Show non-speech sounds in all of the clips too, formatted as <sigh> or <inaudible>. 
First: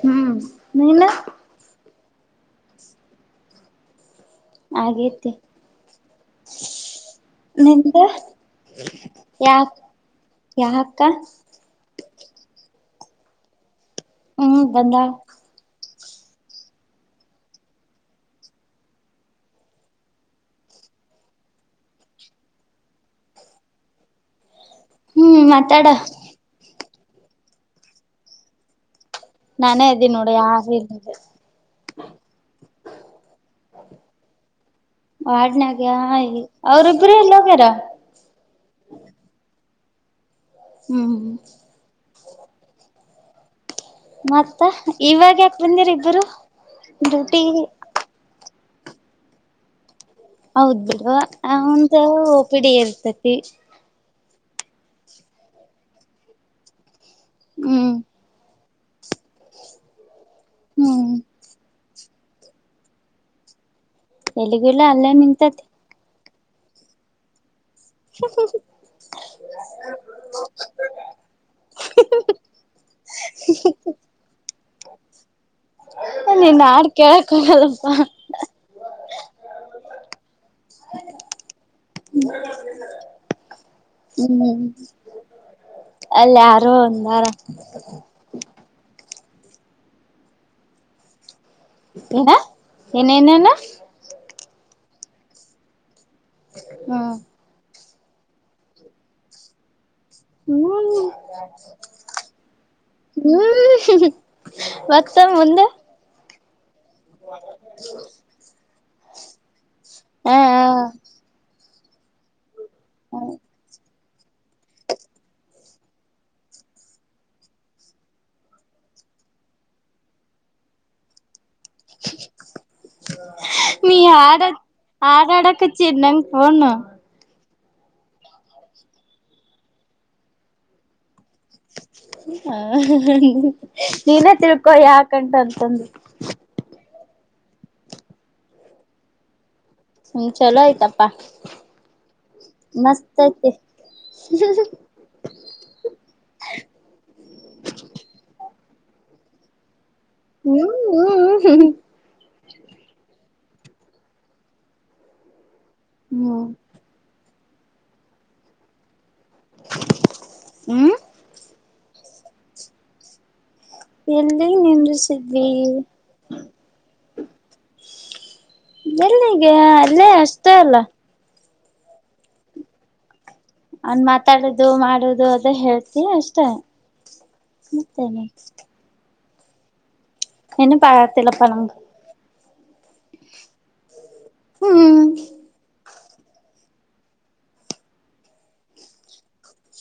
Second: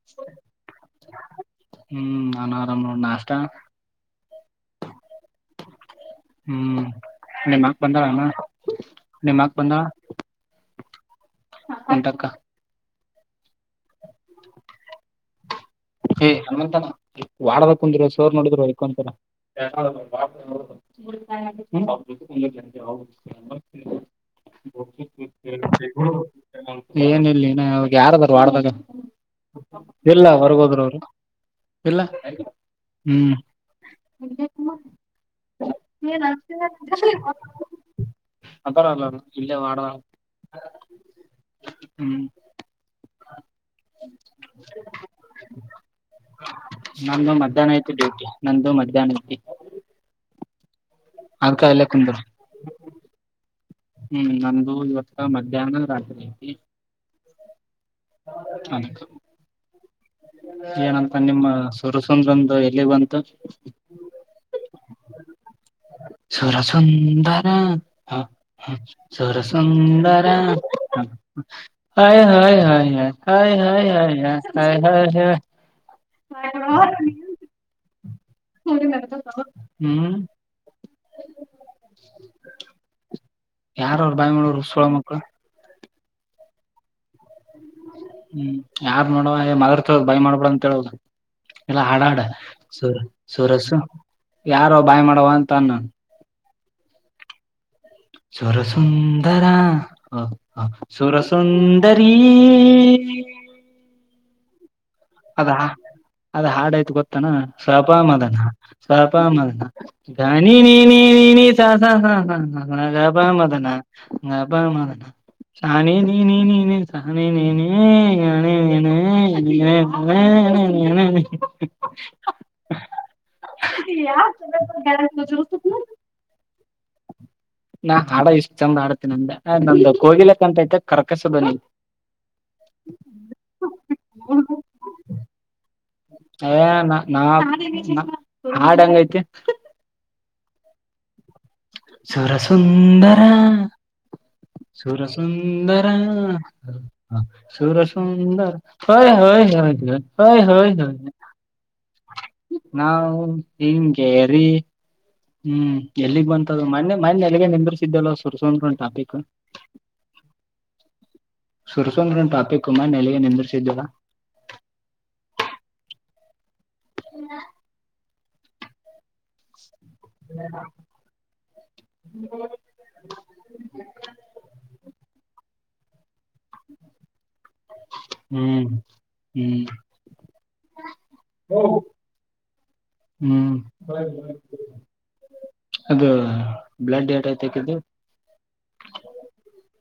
ಹ್ಮ್ ನೀಲ್ಲ ಹ್ಮ್ ನಾನ ಆರಾಮ ನೋ ನಾಸ್ತಾ ಹಾಗೆ ಹ್ಮ್ ನಿಮ್ ಅಕ್ ನಂತ ಬಂದಾಳಣ ನಿಮ್ ಯಾಕ ಯಾ ಕ <inaudible> ಒಟಕ್ಕ ಹ್ಮ್ ಬಂದ ಹ ವಡದ ಕುಂದಿರ ಸೋರ್ ನೋಡಿದ್ರು ಅಕ್ಕಂತರ <inaudible> ಹ್ಮ್ ಮಾತಾಡ ಏನ ಇಲ್ಲಿ ಅವವಾಗ ಯಾರಾದಾರರು ವಡ್ದಾಗ ನಾನೇ ಇದೀನಿ ನೋಡ ಯಾರು ಇಲ್ಲ ಇಲ್ಲ ಹ್ಮ ವಾರ್ಡ್ನಾಗ ಅವ್ರಿಬ್ರು ಎಲ್ಲೋಗ್ಯಾರ ಅ <inaudible> ಥರಲ್ಲ ಮಾಡಡ ಹ್ಮ್ ಹ್ಮ ಮತ್ತ ಇವಾಗ ಬಂದಿರಿ ಇಬ್ಬರು ನಂದು ಡ್ಯೂಟಿ ಮಧ್ಯಾಹ್ನ ಐತಿ ಡ್ಯೂಟಿ ನಂದು ಮಧ್ಯಾಹ್ನಕ್ಕೆ ಹೌದ್ ಬಿಲ್ವಾಂತ ಕುಂದ್ರು ಓಪಿ ಡಿ ಇರ್ತತಿ ಹ್ಮ್ ನಮ್ದ ಇವತ್ತ ಮಧ್ಯಾಹ್ನದ ರಾತ್ರಿ ಐತಿ ಹೌ ಅದ ಹ <inaudible> ಏನಂತ ನಿಮ್ಮ ಸುರು ತೊಂದ್ರಂದು ಎಲ್ಲಿ ಬಂತ ಎಲ್ಲಿಗೂಲ್ಲ ಅಲ್ಲೇ ನಿಂತತಿ ಸುರ ಸುಂದರ ಹ ಸರ ಸುಂದರ ಹ <unintelligible> ಹಾ ಹಾ ಹಾ ನೀನ್ ನಾಡ್ ಕೇಳಕ್ ಕೊಡಲ್ಲಪ್ಪ ಹ್ಮ್ ಹ್ಮ ಯಾರ ಅವ್ರು ಬಾಯಿ ಮಾಡವರು ಸೋಳ ಮಕ್ಳು ಅಲ್ಲ ಯಾರು ಒಂದಾರ ಮಾಡ ಮತರ್ತದ ಬ್ ಮಾಡ್ಬಡ ಅಂತ ಹೇಳದು ಎಲ್ಲ ಹಾಡಾಡ ಏನ ಸ ಏನೇನೇನ ಸೂರಸ ಯಾರ ಬಾಯ್ ಮಾಡವ ಅಂತ ಅ್ಣನ್ ಹಾ ಸರ ಸುಂದರ ಹಾ ಹ ಹ್ಮ್ ಸುರಸುಂದರ ಹ ಮಸ ಮುಂದೆ ಅದು ಹಾಡ ಗೊತ್ತನಾ ಶಪಾ ಮದನ ಶಪ ಮದನ ಗ ಹ ನೀ ಹ ಹಾ ಹಾ ಹಾ ಹಾ ನಬ ಮದಾನ ಹಂಗ ಅಬ ಶಾನೆ ನೀ ನೀ ಸಾನೆ ನನೆ ನಾನೇ ನ ಹ್ಮ ಹ ನೀ ಆಡ ಆಡಾ ಆಡ ಕ ಚಿನಂಗ ಪಣ ನಾ ಹಾಡ ಇಷ್ಟ್ ಚಂದ ಆಡತಿನ ಅಂದ ನಂದ ಕೋಗಿಲೇ ಕಂಠ ಅಂತ ಐತಿ ಕರೆಕ್ಟ್ ಹ ನೀನೇ ತಿಳ್ಕೊ ಯಾಕ ಅಂತ ಅಂತ ಅಂದು ಏ ನಾ ನಾ ಹಾಡು ಹೆಂಗ ಐತಿ ಚೋಲ ಆಯ್ತಪ್ಪಾ ಮಸ್ತ್ ಸುರಸುಂದರ ಐತಿ ಸುರಸುಂದರ ಸುರಸುಂದರ ಹೈ ಹೈ ಹೈ ಹಯ ಹ್ಮ್ ಹ ಹ ಹ್ಮ್ ನಾವು. ಹೆಂಗೇರಿ ಹ್ಮ್ ಎಲ್ಲಿಗ್ ಹ್ಮ್ ಬಂತ ಹ್ಮ್ ಅದು ಮೊನ್ನೆ ಮೊನ್ನೆ ಇಲ್ಲ ನಿಂದ್ರಸಿದ್ದಿವಿ ಅಲ್ಲ ಸುರಸುಂದರನ ಟಾಪಿಕ್ ಹ್ಮ. ಸುರಸುಂದ್ರನ್ ಟಾಪಿಕ್ ಮೊನ್ನೆ ಎಲ್ಲಿಗೆ ನಿಂದ್ರಸೀದಿವಿ ಎಲ್ಲಿ ನಿಂದಿಸಿದ್ವಿ. ಹ. <unintelligible> ಎಲ್ಲಿಗೆ ಅಲ್ಲೇ ಅಷ್ಟೇ ಅಲ್ಲ. ಹ್ಮ್. <unintelligible> ಅವನ್ ಮಾತಾಡದು ಮಾಡದು ಅದ ಹೇಳ್ತಯಿ ಅಷ್ಟೇ ಅಷ್ಟೆ ಮತ್ತೇ ಏನು ಹ್ಮ್ ಹ್ಮ್. ನೆನಪ ಆಗಕತ್ತಿಲ್ಲಪ್ಪ ನನಗ ಹ್ಮ್. ಹ. <unintelligible> ಹ್ಮ್ ಅದು ಬ್ಲಡ್ ಹೆಟ ಐತಿ ಅಕಿದು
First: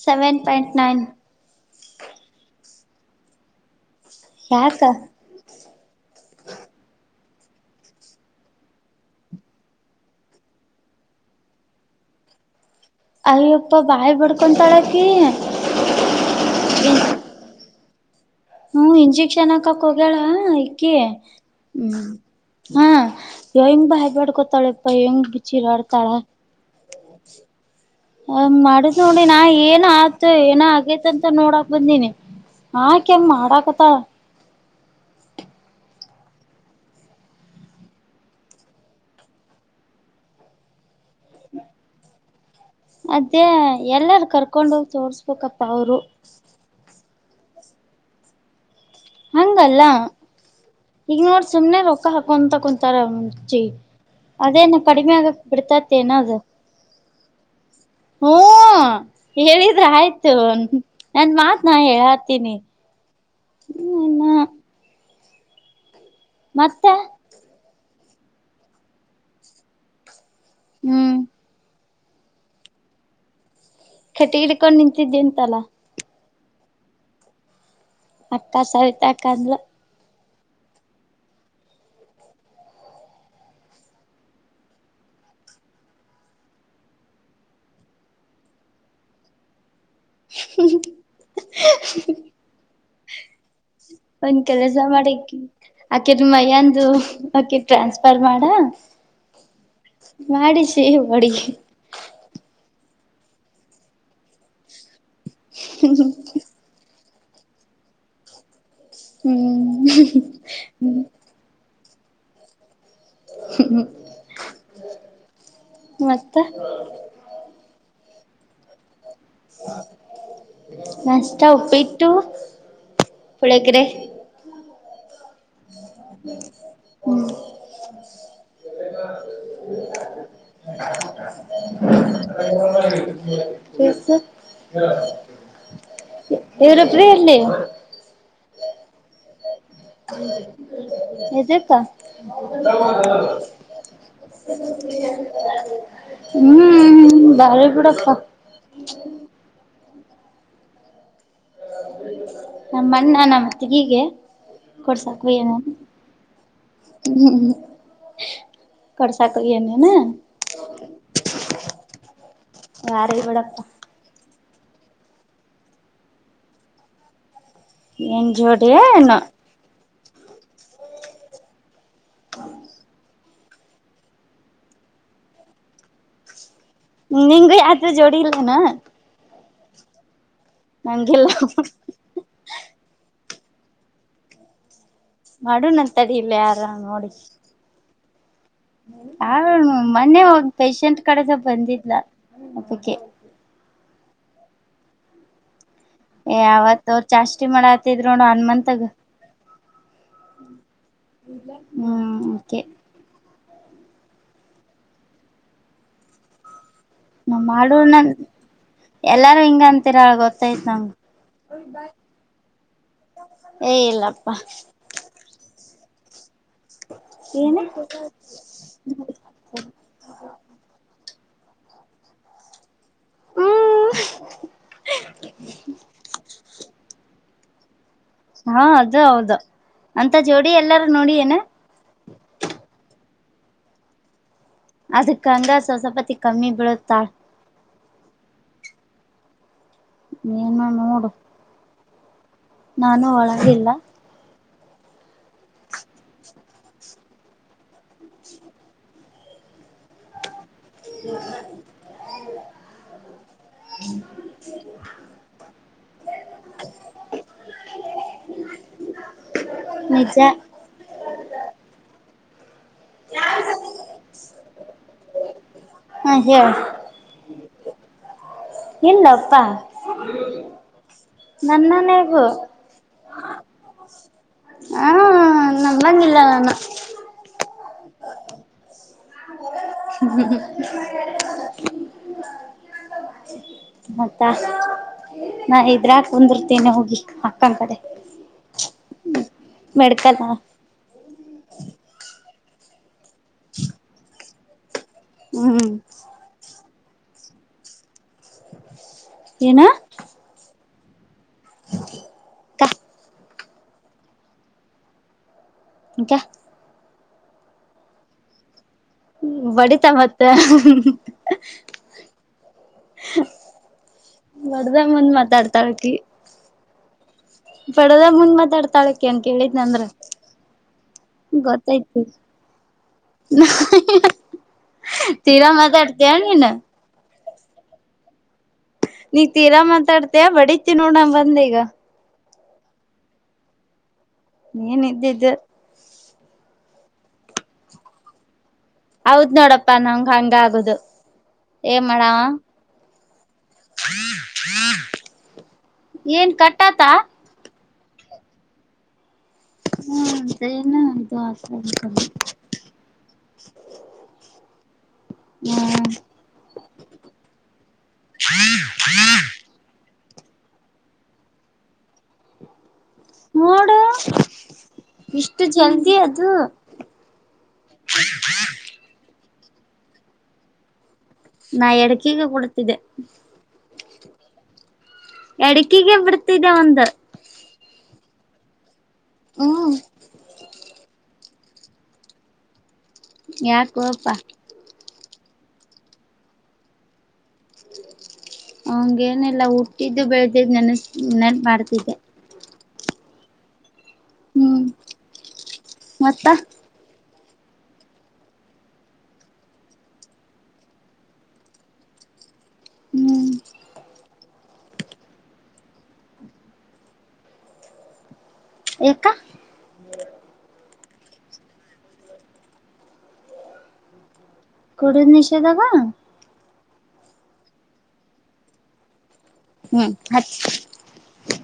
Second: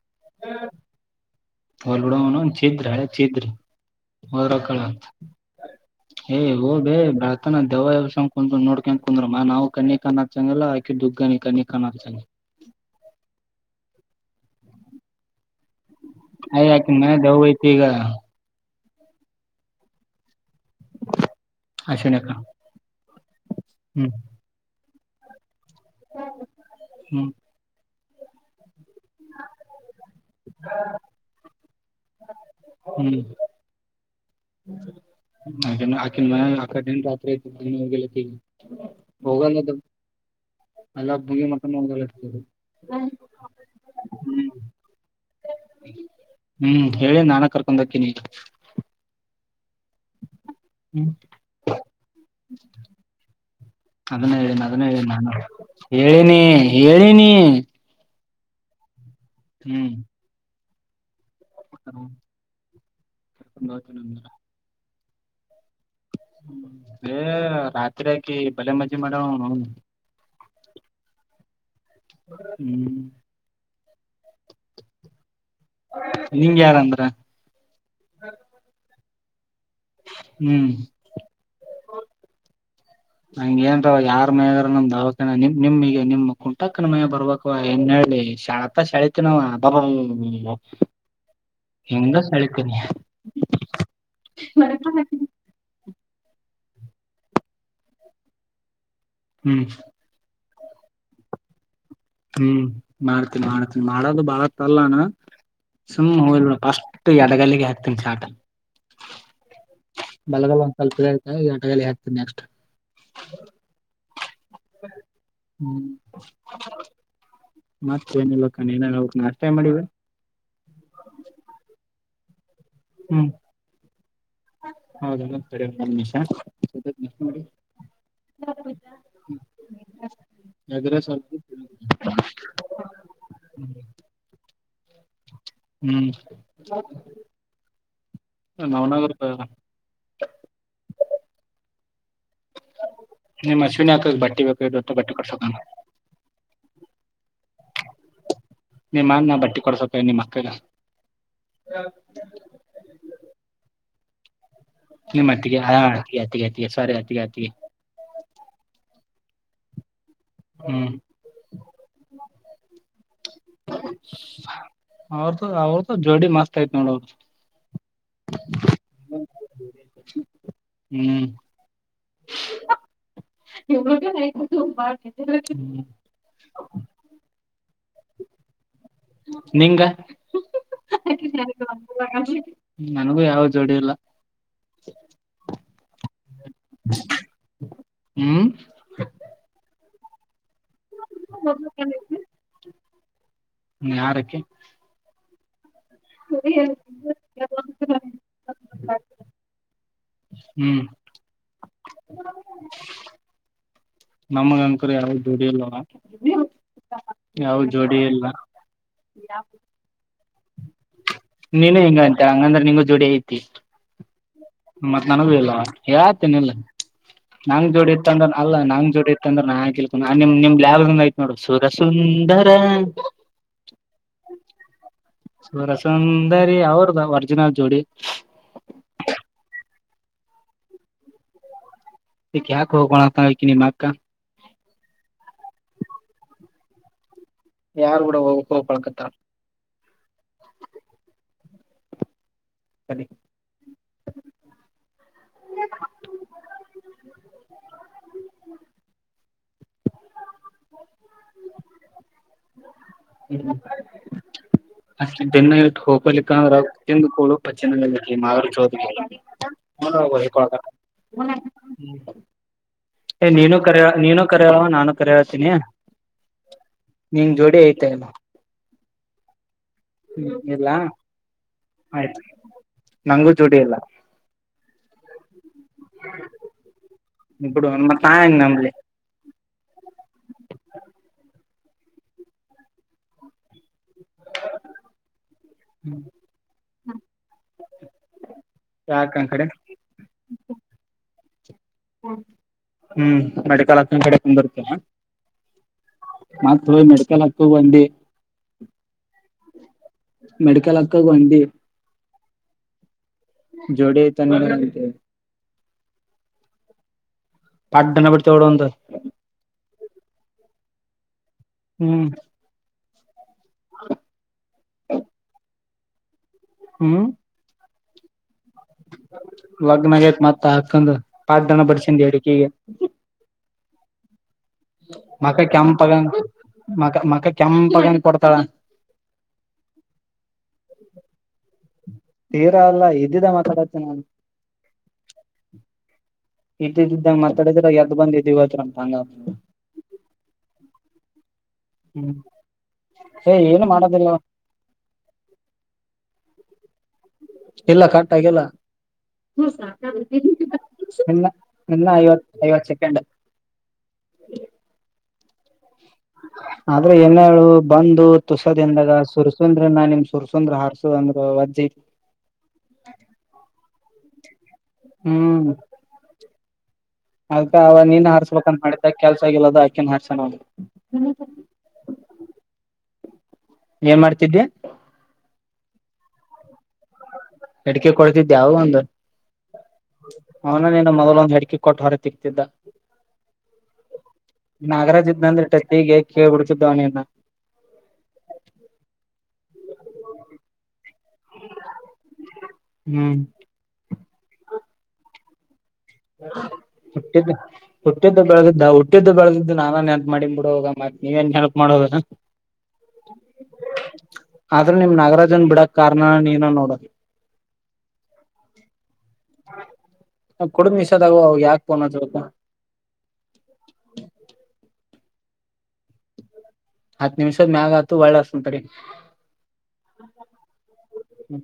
ಸೆವೆನ್ ಪಾಯಿಂಟ್ ನೈನ್. ಹೋಲಿ ಬಿಡು ಅವ ನೌನ್ ಛಿದ್ರ ಹಳೆ ಛಿದ್ರ. ಯಾಕ ಹಾಕಲ್ಲ ಅಂತ ಏ್ ಹೋಗ ಬೇ ಬೆಳತನ್ ದೆವ್ವ ಎಬ್ಸಂದ ಕುಂದ ನೋಡಕೊಂದ ಕುಂದ್ರಮ್ಮ ನಾವು ಕಣ್ಣಿಗೆ ಕಣ್ಣ ಅಚ್ಚಂಗಿಲ್ಲ ಆಕೆ ದುಗ್ಗನಿ ಕಣ್ಣಿಗಿ ಕಣ್ಣ ಅಚ್ಚಂಗಿಲ್ಲ ಅಯ್ಯಪ್ಪ ಬಾಯಿ ಬಡ್ಕೊಂತಾಳ ಹಕಿ ಹೆ ಅಕಿನ್ ಮೈಯ್ಯಾಗ ದೆವ್ವ ಐತಿ ಈಗ. ಹ್ಮ ಇಂಜೆಕ್ಷನ್ ಹಾಕಕ್ ಹೋಗಳ ಹಕಿ ಹ್ಮ ಅಶಿಣಕ್ಕ ಹಾ ಹೆಂಗ ಬಾಯಿ ಹ್ಮ್ ಬಡ್ಕೊತಾಳ ಯಪ್ಪೋ ಅಯ್ಯಂಗ ಚಿರೋಡ್ ತಾಳ ಹ್ಮ್ ಹ ಮಾಡ. ನೋಡಿ ನಾ ಏನ್ ಆತು ಏನ ಆಗೇತಂತ ನೋಡ. ಬಂದೇನೆ. ಹ್ಮ್ ಆಕೆ ಮಾಡಾಕತ್ತ. <unintelligible> ಅ ರೋಗ ತಿ ಹೋಗ ನ ತ. ಎಲ್ಲಾ ಬುಗಿ ಮಕ್ಕನ್ಲ್ಲ ಇರ್ತದು. ಕರ್ಕೊಂಡೋಗಿ ತೋರ್ಸ್ಬೇಕಪ್ಪಾ ಅವ್ರು. ಹ್ಮ್ ಹೇಳಿ ನಾನ ಕರ್ಕೊಂಡ ಹಾಕಿನಿ ಹಂಗಲ್ಲಾ. ಹ್ಮ್ ಈಗ ನೋ ಸುಮಮ್ಮನೆ ರ. ಕಂತ ಕುಂತ ರಚ. ಅದನ್ನ ಹೇಳನಿ ಅದನ್ನ ಹೇಳೀನಿ ನಾನು ಅದು ಹೇಳನಿ ಹೇಳಿನಿ. ಹ್ಮ. ಹೇಳಿದ್ರೆ ಹ್ಮ್ ಆಯ್ತು. ನನ್ ಮಾತ್ ನಾನ್ ಹೇಳತೀನಿ. ಬಹತ್ ನಂದ. ಹ್ಮ <inaudible> ಮತ್ತ ತ್. <inaudible> ಹಕಿ ಬಲೆ ಮಜ್ಜಿ ಮಾಡೋ. ಹ್ಮ್. ಹ್ಮ್. ಕಟ್ಟಿಗಿಡ್ಕೊಂಡು ನಿಂತಿದ್ದೆಂತಲ್ಲಾ. ನಿಂಗ ಯಾರಂದ್ರ. ಅಕ್ಕ ಸಹಿತ. ಕಂದ್ಲು ಹ್ಮ್. ಹಂಗ ಏನ್ರವ ಯಾರ್ ಮೈದಾರ ನಮ್ ದಾವಕ ನಿಮ್ ನಿಮಗ ನಿಮ್ ಕುಂಟಾಕ್ಕನ ಮೈ ಬರ್ಬೇಕ ಏನ್ ಹೇಳಿತ ಶಳತಿ ನವ. ಅಬ ಹಂಗ ಹಳತೀನಿ. ಹ್ಮ. <inaudible> ಒಂದ್ ಕೆಲಸ ಮಾಡಕಿ. ಆಕೆದ್ರ ಮಯ್ಯಂದು ಆಕೆ ಟ್ರಾನ್ಸ್ಫರ್ ಮಾಡ. ಹ್ಮ್. ಮಾಡಿಸಿ ಹೊಡಿ. ಹ್ಮ್ ಮಾಡ್ತೀನಿ ಮಾಡ್ತೀನಿ ಮಾಡೋದು ಬಾಳ ತಲ್ಲಾನ. ಸುಮ್ ಮೊಬೈಲ್ ಪಾಸ್ಪ. ಎಡಗಲ್ಲಿಗೆ ಹಾಕ್ತನಿ ಸ ಆಟ. ಹ್ಮ್ ಸ್ವಲ್ಪ ಹ್ಮ. ಇದಾಯ್ತ ಎಡಗಲ್ಲಿ ನೆಕ್ಸ್ಟ್. ಹ್ಮ್ ಮತ್ತ ಮ. ಏನಿಲ್ಲಕ್ಕ ನ. ಮಷ್ಟ ಉಪ್ಪಿತ್ತುು. ಹ್ಮ್ ಪುಳೇಕರೆ. ಹೌದಲ್ಲ ಸರಿ ಒಂದ್ ನಿಮಿಷ ಹ ಮಾಡಿ ಎಗ್ರೆಸ್ ಹ್ಮ್ ಎವರು ಪ್ರ್ರ ಇಲ್ಲಿ. <unintelligible> ನವನಗರದ ಹೆಜಕ್ಕಾ ನಿಮ್ಮಶನ್ ಹಕ ಬಟ್ಟೆ ಬೇಕ ಬಟ್ಟೆ ಕೊಡ್ಸೋಣ ಹ್ಮ್ ಬಾರಿ ಬಿಡಪ್ಪ ನಿಮ್ಮಾ ಬಟ್ಟಿ ಕೊಡ್ಸ ಮಕ್ಕಲ್ಲ ನಮ್ಮ್ಣ ನಮ್ಮ ತಗೀಗೆ ನಿಮ್ಮ್ತ್ತಿಗೆ ಹ ಅತಿಗೆತ್ತಗೆ ಸಾರಿ ಅತಿಿಗೆತಿಗೆ ಚಕರಿ ಅನ ನ ಹ್ಮ್ ಯಾರಿ ಬಿಡಪ್ಪ ಅವ್ರ್ದ ಅವ್ರ್ದ ಜೋಡಿ ಮಸ್ತ್ ಆಯ್ತ್ ನೋಡೋರು ಎ ಜೋಡೇ ಹ್ಮ್ ಹ್ಮ ಎ <unintelligible> ನಿಂಗಂಗೂ ಆತ್ರ ಜೋಡಿ ಇಲ್ಲನಾ ನಿಂಗ ನಂಗಿಲ್ಲ ನಾನ ಯ ಜೋಡಿಲ್ಲ ಮಾಡಣ ಅಂತಡ ಇಲ್ಲ ಯಾರ ನೋಡಿ ಹ್ಮ್ ಯಾರ ಮನೆ ಹೋಗ ಪೇಶಂಟ್ ಕಡೆಸ ಬಂದಿದ್ಲ ಅಕ್ಕೆ ಯಾರಕ್ಕೆ ಏ ಅವಾವತ್ ಅವ್ರ ಚಾಸ್ತಿ ಮಾಡಾತಿದ್ ನೋಡ ಆನ್ ಮಂತ್ಗ್ ಹ್ಮ್ ಹ್ಮ್ ಕೆ ನಮಗ ಅನ್ಕರಿ ಯಾವ ದದುಡಿ ಇಲ್ವಾ ನ ಮಾಡರ್ನ ಎಲ್ಲಾರೂ ಹಿಂಗ ಅಂತರ ಅಳ್ಗೋ ಸಾಯತಂಗ ನೀನು ಹಿಂಗ ಅಂತ ಹಂಗಂದ್ರೆ ನಿಂಗು ಜೋಡಿ ಐತಿ ಏ ಇಲ್ಲಪ್ಪಾ ಮತ್ತ್ ನನಗೂ ಇಲ್ಲ ಯತ್ ಏನು ನಂಗ ಜೋಡಿ ಇತ್ತ ಅಂದ್ರ ಅಲ್ಲ ನಂಗ ಜೋಡಿ ಇತ್ತ ಅಂದ್ರೆ ನಾಕೊಂಡ ನಿ ನಿಮ್ ನೋಡು ಸುರ ಸುಂದರ ಿನ ಜೋಡಿ ಹಾ ಅದು ಹೌದು ಅಂತ ಜೋಡಿ ಎಲ್ಲಾರ ನೋಡಿ ಏನ ಈ ಯಾಕೆ ಹೋಗೋಣ ನಿಮ್ಮ ಅಕ್ಕ ಅದಕ್ಕಂಗ ಸ್ವಸಪಾತಿ ಕಮ್ಮಿ ಬಿಡುತ್ತಾ ಯಾರು ಕೂಡ ಒಪಳಕದಾರ ಏನೋ ನೋಡು ನಾನು ಒಳಗಲ್ಲ ಹ <unintelligible> ಹ್ಮ ಅಷ್ಟನ್ನ ಇಟ್ಟು ಹೋಗಪರ್ಲಿಕ್ಕಂದ ತಿಂದುಕಳು ಬಚ್ಚಿಿನಗಲ್ಲಿಕ್ಕೆ ಮಾಗರು ಚೌಧಕ್ಕೆಳ ನಿಜ ಏ ನೀನು ಕರ ನೀನು ಕರ ನಾನು ಕರ ಹಳ್ತೀನಿ ಹ ಹೇಳ ನಿನ್ ಜೋಡಿ ಐತಿ ತ್ತನು ಇಲ್ಲಪ್ಪಾ ಇಲ್ಲ ನನ್ನನ್ಗು ಆಯ್ತು ನಂಗೂ ಜೋಡಿ ಇಲ್ಲ ಹ ನಂಬಂಗಿಲ್ಲಲ್ಲಾನ ಇಡು ಮ ಸಂಗ ನಂಬಲ್ಲಿ ಹ್ಮ ಮತ್ತಾ ನಾ ಇದ್ರಾಕ ಕುನ್ದಿರ್ತೇನೆ ಹೋಗಿ ಅಕ್ಕ ಕಡೆ ಯಾಕ ಆ ಕಡೆ ಮೆಡ್ಕಲ್ಲ ಹ್ಮ್ ಮೆಡಿಕಾಲ ಕಂದ ಬರ್ತರ ಹ್ಮ್ ಹ ಮೆಡ್ಕಲ್ ಹಾಕ್ಕ ಬಂದಿ ಏನ ಮೆಡಿಕಲ್ ಹಾಕ್ಕೋಗುವಂ ಹ ಹಾ ಜೊಡಿ ತ ನೀ ಇಕ ಪಾಡ್ಡನ್ನ ಬಿಡ್ತಡ ಒಂತ ಬಡಿತಾಳ್ ಮತ್ತೆ ಹ್ಮ್ <unintelligible> ಬಡದರ್ ಮುಂದ್ ಮಾತಾಡ್ ಥರ್ಟಿ ಹ್ಮ್ ಬಡದರ್ ಮುಂದ್ ಮಾತಾಡ್ ಮಾತಾಡ್ತಾಳಾಕಿ ಹಂಗ್ ಕೇಳಿದ್ನಂದ್ರ ಲಗ್ನ ಆಗೇತ್ ಮತ್ ಆ ಅಕ್ಕಂದು ಪಟ್ಟನ ಗೊತ್ತಾಯ್ತಿ ಬಡ್ಸಿಂದ ಎಡಕಿಗೆ <unintelligible> ಮಕ ಕೆಂಪಾಗಂಗ್ ಮಕ ಮಕ ಕೆಂಪಾಗಂಗ್ ಕೊಡ್ತಾಳ ನೀ ತೀರಾ ಮಾತಾಡ್ತೀಯಾ ಬಡಿತಿ ನೋಡ ಬಂದೀಗ ತೀರಾ ಅಲ್ಲ ಇದ್ದಿದ್ದೆ ಮಾತಾಡತ್ತೇನ್ ನಾನು ನೀನ್ ಇದ್ದಿದ್ದು ಇದ್ದಿದ್ದಿದ್ ಇದ್ದಂಗ್ ಮಾತಾಡಿದ್ರ ಎದ್ದ್ ಬಂದ್ ಎದಿಗ್ ಒದ್ದ್ರಂತ್ ಹೌದ್ ನೋಡಪ್ಪಾ ನಂಗ ಹಂದ ಆಗುದು ಏನ್ ಹ್ಮ್ ಮಾಡಾವ ಏ ಏನು ಮಾಡೋದಿಲ್ಲ ಏನ್ ಕಟ್ ಟತಾ ಇಲ್ಲ ಕಟ್ ಆಗಿಲ್ಲ ಹ್ಮ ಇದು ಇನ್ನ ಇನ್ನ ಐವತ್ತ್ ಐವತ್ತ್ ಸೆಕಂಡ್ ಹ್ಮ ಆದ್ರೆ ಏನ ಹೇಳು ಬಂದು ತುಸದ ದಿನದಾಗ ಸುರ್ಸುಂದ್ರ ನಾ ನಿಮ್ ಸುರ್ಸುಂದ್ರ ಹಾರಸು ಅಂದ್ರ ವಜ್ಜಿ ನೋಡು ಇಷ್ಟು ಹ್ಮ್ ಜಲ್ದಿ ಅದು ಅದ್ಕ ಅವ ನೀನ್ ಹಾರ್ಸ್ಬೇಕಂತ ಮಾಡಿದ್ದ ಕೆಲ್ಸ ಆಗಿಲ್ಲ ಅಂದ್ ಆಕೆನ್ ಮಾಡ್ಸಣ ಅಂದ್ರ್ ನಾ ಎಡಕಿಗೆ ಕೊಡ್ತಿದ್ದೆ ಏನ್ ಮಾಡ್ತಿದ್ದೆ ಎಡಕಿಗೆ ಬಿಡ್ತಿದ್ದೆ ಒಂದ್ ಎಡಕಿಗೆ ಕೊಡ್ತಿದ್ಯಾ ಆವಾಗ್ ಒಂದು ಹ್ಮ್ ಅವನು ನೀನು ಮೊದಲಂದು ಹೆಡಿ ಕಿ ಕೊಟ್ಟ್ ಹೊರೆ ತಿಗ್ತಿದ್ದ ಯಾಕೋ ಅಪ್ಪ ಇಲ್ಲಂದ್ರ ಟಕ್ಕಿಗೆ ಕೇಳ್ಬಿಡ್ತಿದ್ದ ಅವ್ನ್ ನಿನ್ನ ಹಂಗೇನೆಲ್ಲ ಹುಟ್ಟಿದ್ದು ಬೆಳದಿದ್ ನೆನಸ್ ಇನ್ನೆನ್ ಮಾಡ್ತಿದ್ದೆ ಹ್ಮ್ ಹ್ಮ್ ಮತ್ತ ಹ್ಮ್ <unintelligible> ಏಕ <unintelligible> ಕುಡ ಮಿಸ್ <unintelligible> ಕೊಡ <unintelligible> ನಿಷೇಧಾಗ ಹತ್ತು ನಿಮಿಷದ ಮ್ಯಾಗ <unintelligible> ಹತು ಒಳ್ಳ ಅಸಂತರಿ ಹ್ಮ್ ಹತ್ <unintelligible>